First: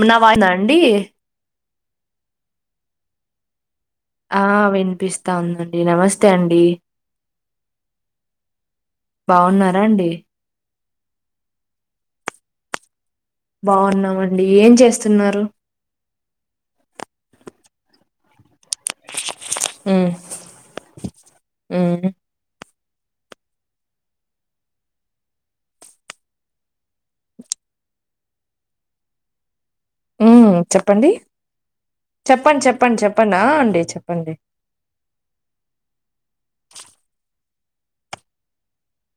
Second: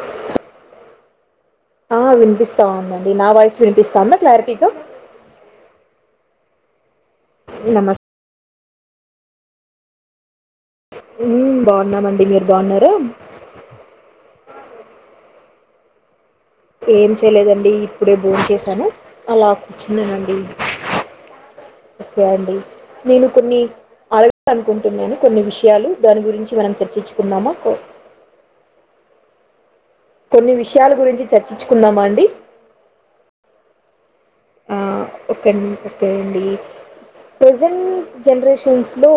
ఉనవా ఏందండి ఆ వినిపిస్తా ఉందండి నా వాయిస్ వినిపిస్తాందా ఆ క్లారిటీగా వినిపిస్తా ఉందండి నమస్తే అండి నమస్ బావున్నారా అండి ఊ బాగున్నామండి మీరు బాగున్నారా బాగున్నామండి ఏం చేస్తున్నారు ఏం చేయలేదండి ఇప్పుడే బోంచేసా చేశాను అలా ఉమ్ కూర్చున్నానండి ఉమ్ ఓకే అండి నేను కొన్ని అడగాలనుకుంటున్నాను కొన్ని విషయాలు దాని గురించి మనం చర్చించుకుందామా కో ఊ కొన్ని విషయాల చెప్పండి గురించి చర్చించుకుందామా అండి చెప్పండి చెప్పండి చెప్పండి ఆ అండి చెప్ ఆ ఓక ని ఓకేండి ప్రెజెంట్ జనరేషన్స్ లో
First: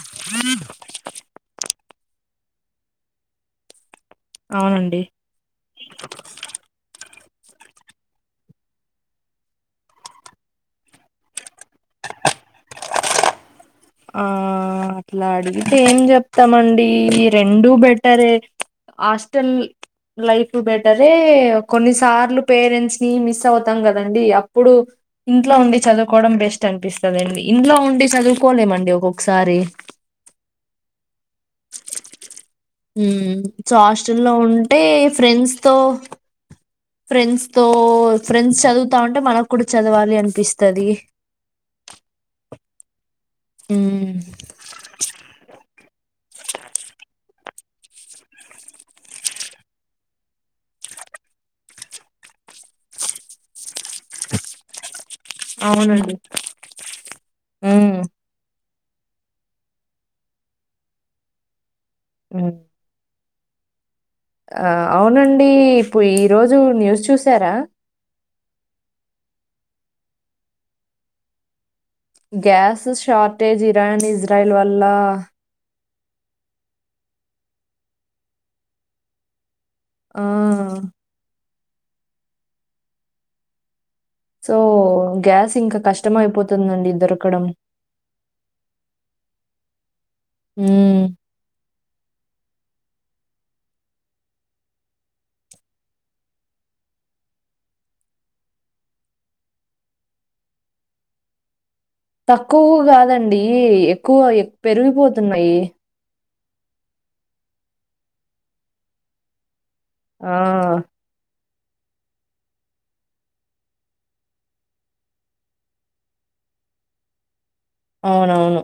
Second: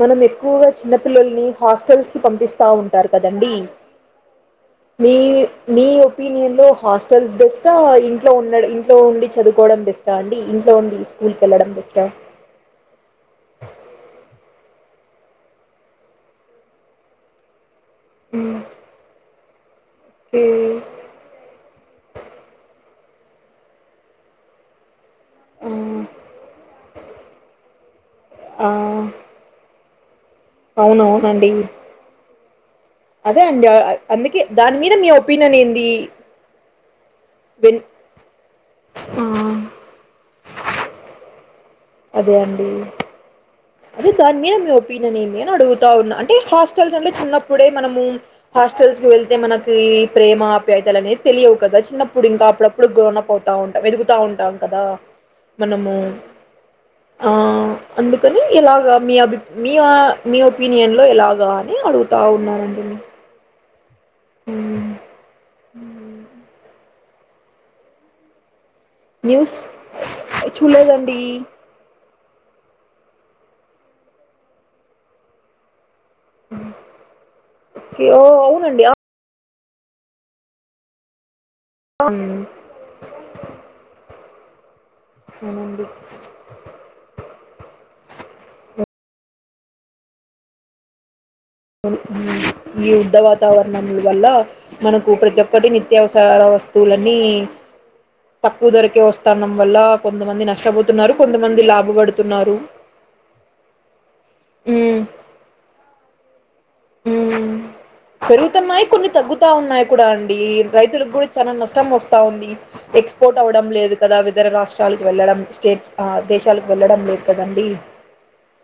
మనం ఎక్కువగా చిన్నపిల్లల్ని హాస్టల్స్ కి పంపిస్తూ ఉంటారు కదండి అవునండి నీ నీ ఒపినియన్ లో హస్ హాస్టల్స్ బెస్ట ఇంట్లో ఉండ ఇంట్లో ఉండి చదువుకోవడం బెస్ట అండి ఇంట్లో ఉండి స్కూల్కి వెళ్ళడం బెస్ట్ ట ఆ అట్లా అడిగితే ఏం చెప్తామండి రెండు బెడ్త్ టరే హాస్టల్ ఓకే లైఫ్ బెటరే కొన్ని సార్లు పేరెంట్స్ ని మిస్ అవుతాం కదండి అప్పుడు ఇంట్లో ఉండి చదువుకోవడం బెస్ట్ అనిపిస్ టదండి ఇంట్లో ఉండి ఆ చదువుకోలేమండి ఒక్కొక్కసారి అవునవునండి హ్మ్మ్ అదే అండి సో అ- హాస్టల్ లో అందుకే దాని ఉంటే మీద మీ ఒపీనియన్ ఫ్రెండ్స్ తో ఏంది ఫ్రెండ్స్ తో వెన్ ఫ్రెండ్స్ చదువుతా ఉంటే ఆ, మనకు కూడా చదవాలి అనిపిస్తది అదే అండి హ్మ్. అదే దాని మీద మీ ఒపీనియన్ ఏంది అని అడుగుతు ఉ అంటే హాస్టల్స్ అంటే చిన్నప్పుడే మనము హాస్టల్స్ కి వెళ్తే మనకి ప్రేమ ఆప్యాయత అనేది తెలియవు కదా చిన్నప్పుడు ఇంకా అప్పుడప్పుడు గ్రోన్ అప్ అవుతా ఉంటాం ఎదుగుతా ఉంటాం కదా మనము అవునండి. ఆ హ్మ్. అందుకు ఎలాగా మీ అభి మీ మీ ఒపీనియన్ లో ఎలాగా అని అడుగుతా హ్మ్. ఉన్నానండి న ఆ అవునండి ఇప్పుడు ఈరోజు న్యూస్ చూసారా న్యూస్ చూడలేదండి గ్యాస్ షార్టేజ్ ఇరాన్ ఇజ్రాయిల్ వల్ల ఓ అవునండి ఆ అన్ సో గ్యాస్ ఇంకా కష్టమ అయిపోతుందండి దొరకడం హ్మ్మ్ హుమ్మ్ ఈ యుద్ధ వాతావరణం వల్ల మనకు ప్రతి ఒక్కటి నిత్యావసర వస్తువులన్నీ తక్కువ ధరకే వస్తానం వల్ల కొంతమంది నష్టపోతున్నారు కొంతమంది లాభ తక్కువ కాదండి ఎక్కువ పెరిగిపోతున్నాయి హ్మ్మ్ పెరుగుతున్నాయి కొన్ని తగ్గుతా ఉన్నాయి కూడా ఆ! అండి రైతులకు కూడా చాలా నష్టం వస్తా ఉంది ఎక్స్పోర్ట్ అవ్వడం లేదు కదా వితర రాష్ట్రాలకు వెళ్ళడం స్టేట్స్ దేశాలకు వెళ్లడం లేదు కదండి అవునవును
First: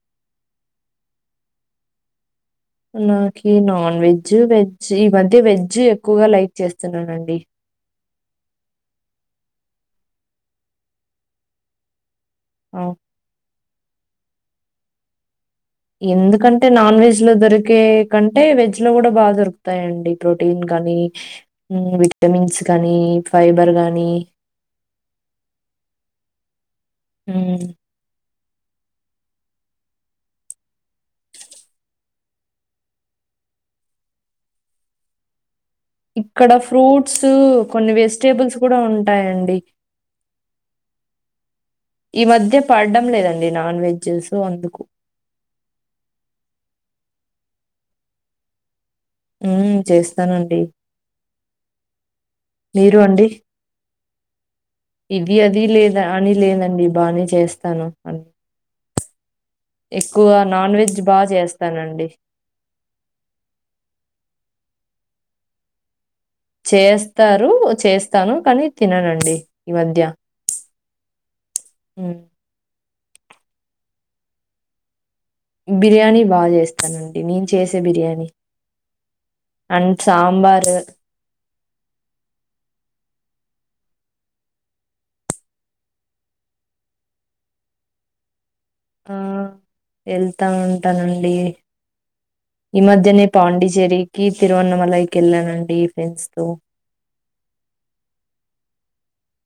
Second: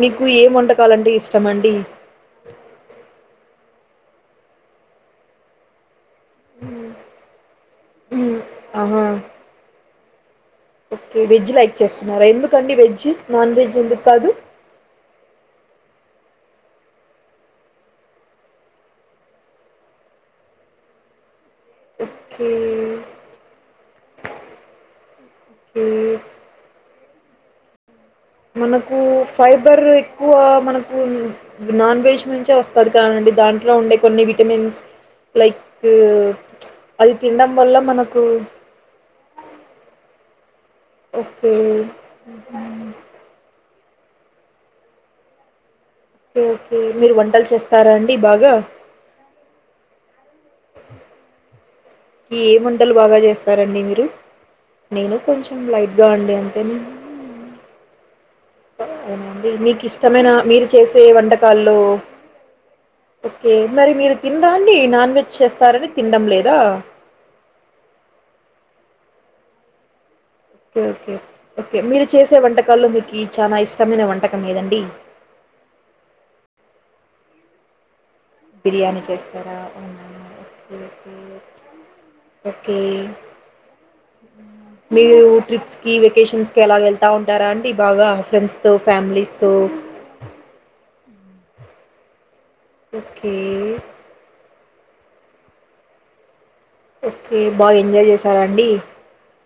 మీకు ఏం వంటకాలంటె ఇష్టమండి నాకి నాన్ వెజ్ వెజ్ ఈ మధ్య వెజ్ ఎక్కువగా లైక్ చేస్తున్నానండి హుమ్మ్ ఆహా ఓకే వెజ్ లైక్ చేస్తా ఎందుకండి అవును. వెజ్ నాన్ వెెజ్ ఎందుక్కాదు ఎందుకంటే నాన్ వెజ్ లో దొరికే కంటే వెజ్ లో కూడా బాగా దొరుకుతాయండి ప్రోటీన్ కాగానీ ఓకే విటమిన్స్ కానీ ఫైబర్ గానీ ఓకే హ్మ్మ్ మనకు ఫైబర్ ఎక్కువ మనకు నాన్ వెజ్ నుంచే వస్తది కానిండి దాంట్లో ఉండే కొన్ని విటమిన్స్ లైక్ ఇక్కడ అది ఫ్రూట్స్ తినడం వల్ల కొన్ని మనకు వెజిటేబుల్స్ కూడా ఉంటాయండి ఓకే ఈ మధ్య పడడం లేదండి నాన్ వెజ్ చేసేయ్ అందుకు ఓకే ఓకే మీరు వంటలు చేస్తారా అండి బాగా హ్మ్మ్ చేస్తానండి ఏ మంటలు మీరు బాగా అండి? చేస్తారండి మీరు నేను ఇది కొంచెం అది లేదా లైట్గా అని అండి అంతేనా లేదండి బానే చేస్తాను అని అవునండి మీకు ఇష్టమైన మీరు నాన్ వెజ్ చేసే బా వంటకాల్లో చేస్తానండి. ఓకే మరి మీరు తిన రండి నాన్ వెజ్ చేస్తారని తినడం లేదా చేస్తారు చేస్తాను కానీ తిననండి ఈ మధ్య ఓకే ఓకే మీరు హ్మ్. చేసే వంటకాల్లో మీకు చాలా ఇష్టమైన వంటకం ఏదండి బిర్యానీ బాగా చేస్తానండి నేను చేసే బిర్యానీ బిర్యానీ చేస్తారా ఉమ్మ్ and sambar okay okay okay మీరు ట్రిప్స్ కి వెకేషన్స్ కి అలా వెళ్తా ఉంటారా అంటే బాగా ఫ్రెండ్స్ ఆ వెళ్తా ఉంటానండి డి ఈ మధ్యనే ఓకే. పాండిచేరికి తిరువనమలయికి వెళానండి ఫ్రెండ్స్ తో ఓకే. బాగా ఎంజాయ్ చేశారా అండి?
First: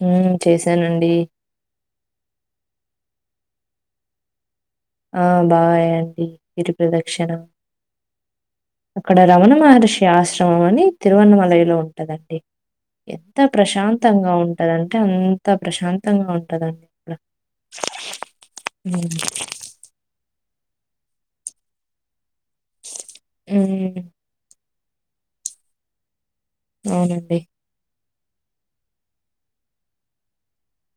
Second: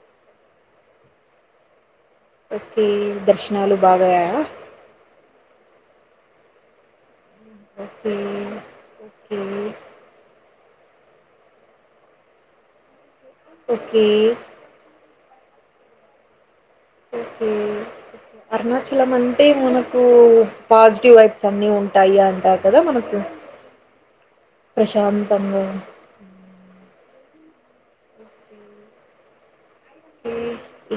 హ్మ్మ్ చేశానండి ఓకే దర్శనాలు బాగా అయ్యాయా ఆ బాగా అయ్యాయండి గిరి ప్రదక్షిణ ఓకే. అక్కడ ఓకే. రమణ మహర్షి ఆశ్రమ మని తిరువనమలై లో ఉంటదండి ఎంత ఓకే. ప్రశాంతంగా ఉంటదంటే అంత ప్రశాంతంగా ఉంట ఓకే అరుణాచలం హ్మ్. అంటే మనకు పాజిటివ్ వైబ్స్ అన్ని ఉంటాయి అంటారు కదా మనకు హ్మ్. ప్రశాంతంగా అవునండి ఓకే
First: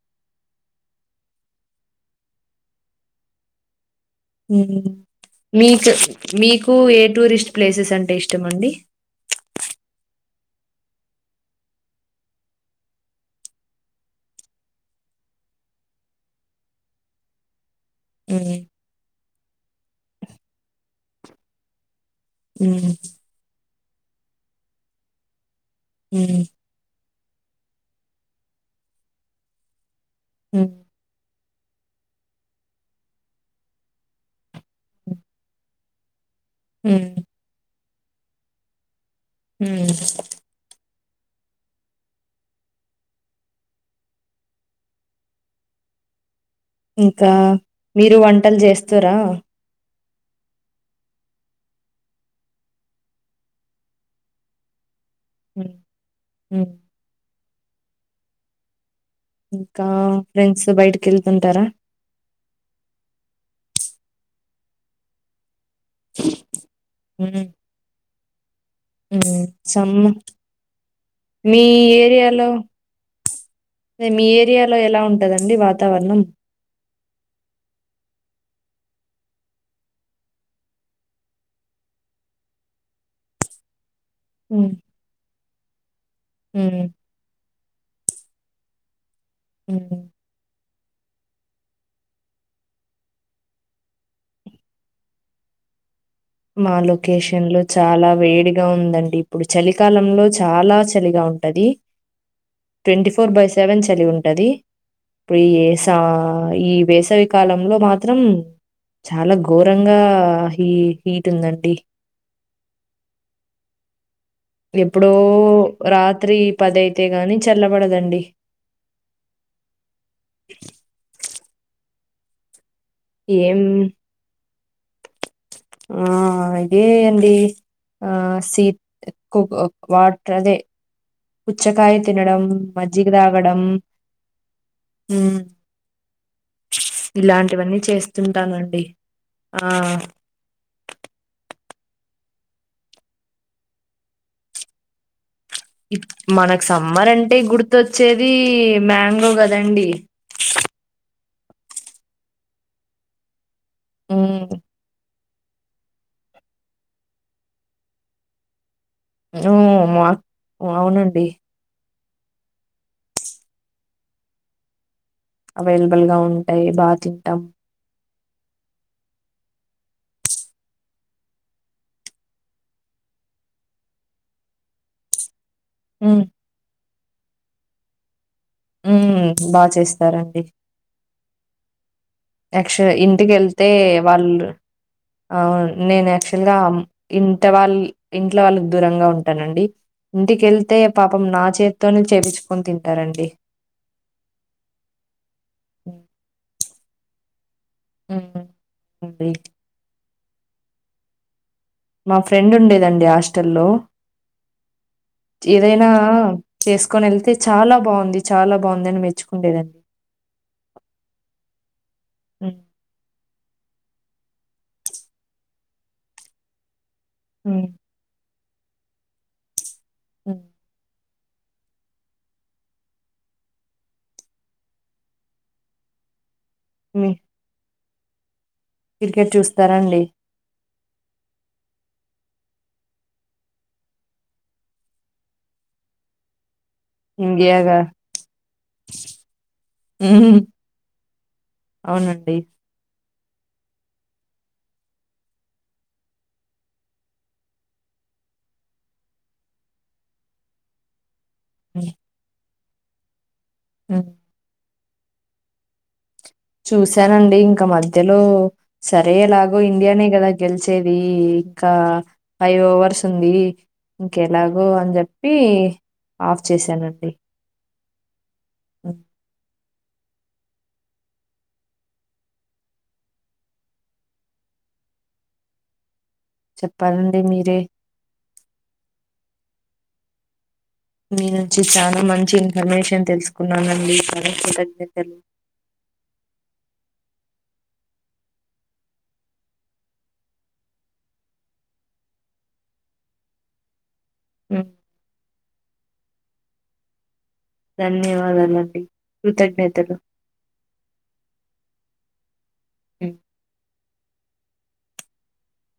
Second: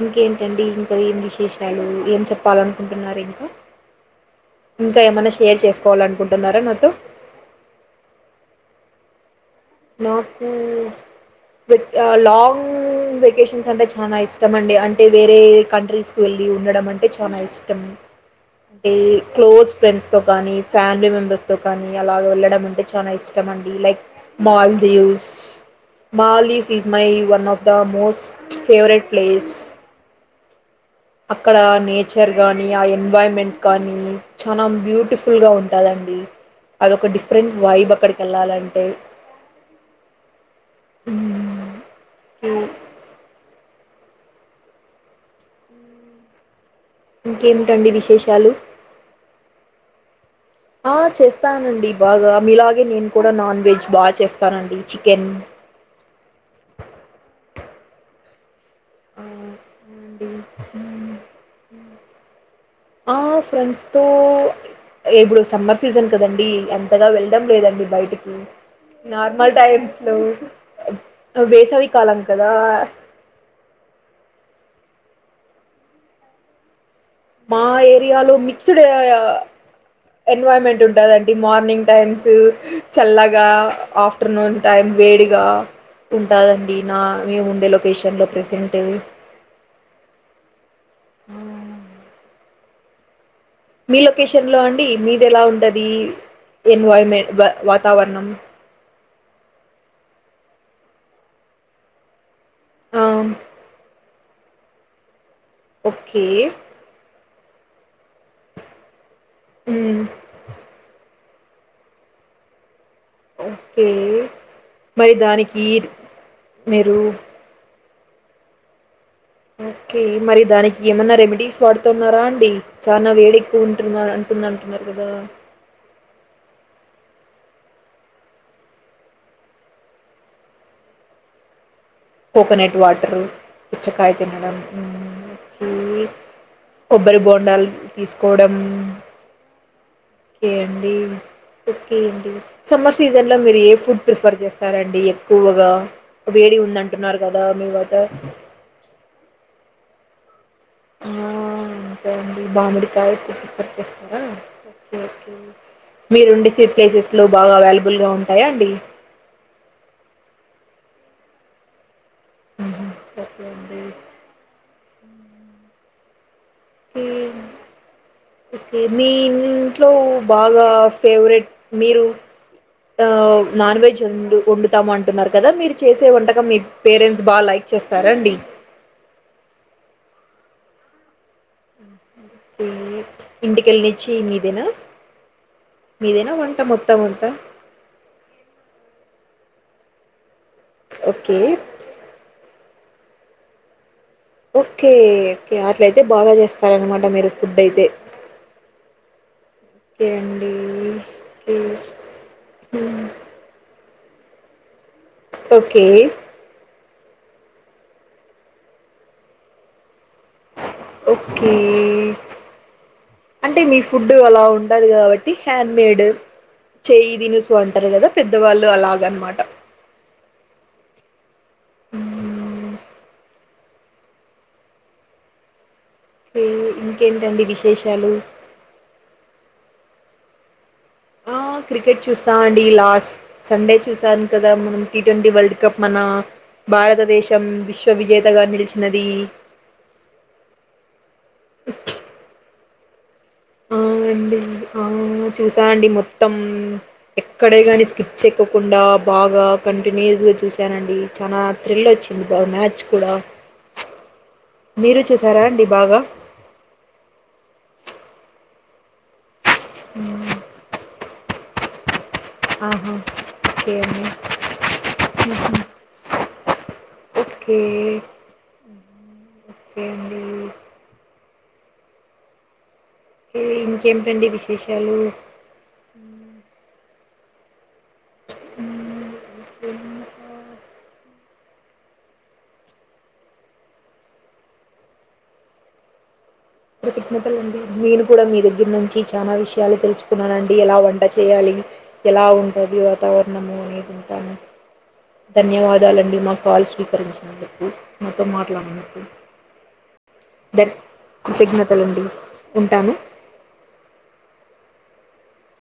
ఇంకేంటండి ఇంకా ఏం విశేషాలు ఏం చెప్పాలనుకుంటున్నారు ఇంకా ఇంకా ఏమైనా షేర్ మీకు చేసుకోవాలనుకుంటున్నారా మీకు నాతో ఏ టూరిస్ట్ ప్లేసెస్ అంటే ఇష్టం అండి నాకు లాంగ్ వెకేషన్స్ అంటే చాలా ఇష్టం అండి అంటే వేరే కంట్రీస్కు వెళ్ళి ఉండడం అంటే చాలా ఇష్టం హ్మ్. అంటే క్లోజ్ ఫ్రెండ్స్ తో కానీ ఫ్యామిలీ మెంబర్స్ తో కానీ అలా వెళ్ళడం అంటే హ్మ్. చాలా ఇష్టం అండి లైక్ మాల్దీవ్స్ హ్మ్. Maldives my one of the most favourite place హ్మ్మ్ అక్కడ నేచర్ గానీ ఆ ఎన్వర్న్మెంట్ గానీ చాలా బ్యూటిఫుల్ గా ఉంటదండి అదొక హ్మ్. డిఫరెంట్ వైబ్ అక్కడికి వెళ్ళాలంటే హ్మ్మ్ మ్మ్. ఇంకా ఇంకేమిటండి మీరు విశేషాలు వంటలు చేస్తారా? ఆ చేస్త స్తానండి బాగా మీలాగే నేను కూడా నాన్ వెజ్ బాగా చేస్తానండి చికెన్ హ్మ్. హ్మ్. ఆ ఇంకా అవునండి. ఫ్రెండ్స్తో బయటికి మ్మ్. వెళ్తుంటారా తో ఇప్పుడు సమ్మర్ సీజన్ కదండి అంతగా వెళ్ళడం హ్మ్. లేదండి బయటికి హ్మ్. నార్మల్ సమ్ టైమ్స్ లో మీ వేసవి కాలం ఏరియాలో కదా మీ ఏరియాలో ఎలా ఉంటందండి వాతావరణం మా ఏరియాలో మిక్స్డ్ ఎన్వామెంట్ ఉంటదండి మార్నింగ్ టైమ్స్ చల్లగా ఆఫ్ ఆఫ్టర్నూన్ హ్మ్. టైం వేడిగా ఉంటాదండి హ్మ్. నా మేము ఉండే లొకేషన్లో ప్రసెంట్ ఆహా ఆ మీ లొకేషన్ లో అండి మీది ఎలా ఉంటది మా ఎన్వైర్మెంట్ లొకేషన్ లో చాలా వాతావరణం వేడిగా ఉందండి ఇప్పుడు చలికాలంలో చాలా చలిగా ఉంటది ఆ ట్వంటీ ఫోర్ బై సెవెన్ చలి ఉం ఉంటది ఇప్పుడు ఈస ఓకే ఈ వేసవి కాలంలో మాత్రం చాలా ఘోరంగా మ్మ్ హ హీట్ ఉందండి ఓకే ఎప్పుడో మరి దానికి రాత్రి మీరు పదయితే గాని చల్లబడదండి ఓకే మరి దానికి ఏమన్నా రెమెడీస్ వాడుతున్నారా అండి చానా ఏం వేడెక్కువ ఉంటున్నారు అంటుంద అంటున్నారు కదా ఏ అండి ఆ సీత్ కు వాటర్ అదే పుచ్చ కాయ తి కోకోనట్ వాటరు పుచ్చకాయ తినడం మంచ. హ్మ్ ఇయీ కొబ్బరి బోండాలు ఇలాంటివన్నీ తీసుకోవడం చేస్తుంటానండి. ఆ ఏండీ ఓకే అండి సమ్మర్ సీజన్లో మీరు ఏ ఫుడ్ ప్రిఫర్ చేస్తారండి క్కువగా వేడి ఉందంట మ్మరండి గుర్తొచ్చేది మ్యాంగో కదండి ఆ... అంతే అండి మామిడికాయ ఎక్కువ ప్రిఫర్ చేస్తారా హ్మ్ ఓకే మీరుండేస ప్లేసెస్ లో బాగా అవైలబుల్ గా ఉంటాయా అండి ఉమ్,. మా అవునండి మ్మ్. ఓకే అండి అవైలబుల్ గా ఉంటాయి బా తింటాం ఒకే మీ ఇంట్లో బాగా ఫేవరెట్ మీరు ఆ నాన్ వెెజ్ ఉండు వండుతామంటన్నారు కదా మీరు చేసే హ్మ్ వంటకం మీ పేరెంట్స్ బా లైక్ చేస్తారండి ఉమ్ బా చేస్తారండి యాక్చుల్ ఇంటికెళ్తే ఇంటికెళ్ళనిచ్చి వాళ్ళు మీదేనా అవు నేను మీదేనా యాక్చువల్ గా వంట మొత్తం అంతా ఇంట్ వాళ్ళ ఇంట్లో వాళ్ళకి దూరంగా ఉంటు టానండి ఇంటికెళ్తే పాపం ఓకే నా చేత్తోనే చేపిచుకొని తింటారండి ఓకే ఓకే అట్లయితే బాగా చేస్తారనమాట మీరు ఫుడ్ అయితే హ్మ్ అండి ఓకే అండి మా ఫ్రెండ్ ఉండేదండి హాస్టల్లో ఓకే ఏదైనా చేసు కొని వెళ్తే చాలా బావుంది చాలా బావుంది అని మెచ్చుకుండేదండ్ ఓకే హ్మ్ అంటే మీ ఫుడ్ అలా ఉండదు కాబట్టి హ్యాండ్ మేడ్ చేయి దినుసు హ్మ్ అంటారు కదా పెద్ద వాళ్ళు అలాగనమాట మ్ ఉ రు మీ ఇంకేంటండి విశేషాలు క్రికెట్ చూస్తారాండి ఆ క్రికెట్ చూస్తా అండి లాస్ట్ సండే చూసాను కదా మనం టీ ట్వంటీ వరల్డ్ కప్ మన భారతదేశం ఇండియాగా విశ్వ విజేతగా నిలిచినది హ్మ్ అవునండి అవునండి ఆ చూసా అండి మొత్తం ఎక్కడైనా కాని స్కిప్ చెయకొకుండా బాగా కంటిన్యూయస్గా చూశానండి చానా థ్రిల్ వచ్చింది బాగా మ్యాచ్ కూడా మ్ మీరు చూసారా అండి బాగా చూశానండి ఇంక మధ్యలో సరే ఎలాగో ఇండియానే మ్మ్. కదా గెలిచేది ఇకా ఫైవ్ ఆహా ఓవర్స్ ఉంది ఓకే అండి ఇంకెలాగో అని చెప్పి ఆఫ్ చేశాను ఓకే ఓకే అండి ఇంకేమిటండి విశేషాలు చెప్పాలండి మీరే మ్మ్. ఇంకా మీ నుంచి చాలా మంచి ఇన్ఫర్మేషన్ తెలుసుకున్నానండి మీకు కృతజ్ఞతలు కృతజ్ఞతలు అండి నేను కూడా మీ దగ్గర నుంచి చాలా విషయాలు తెలుసుకున్నానండి ఎలా వంట చేయాలి ఎలా ఉంటది వాతావరణము అనేది ఉ దన్ హ్మ్. ధన్యవాదాలండి మా కాల్ స్వీకరించి. చెప్పు నాతో ధన్యవాదాలండి మాట్లాడినప్పుడు కృతజ్ఞతలు దే సిగ్నల్. పలుండి ఉంటాను. హ్మ్.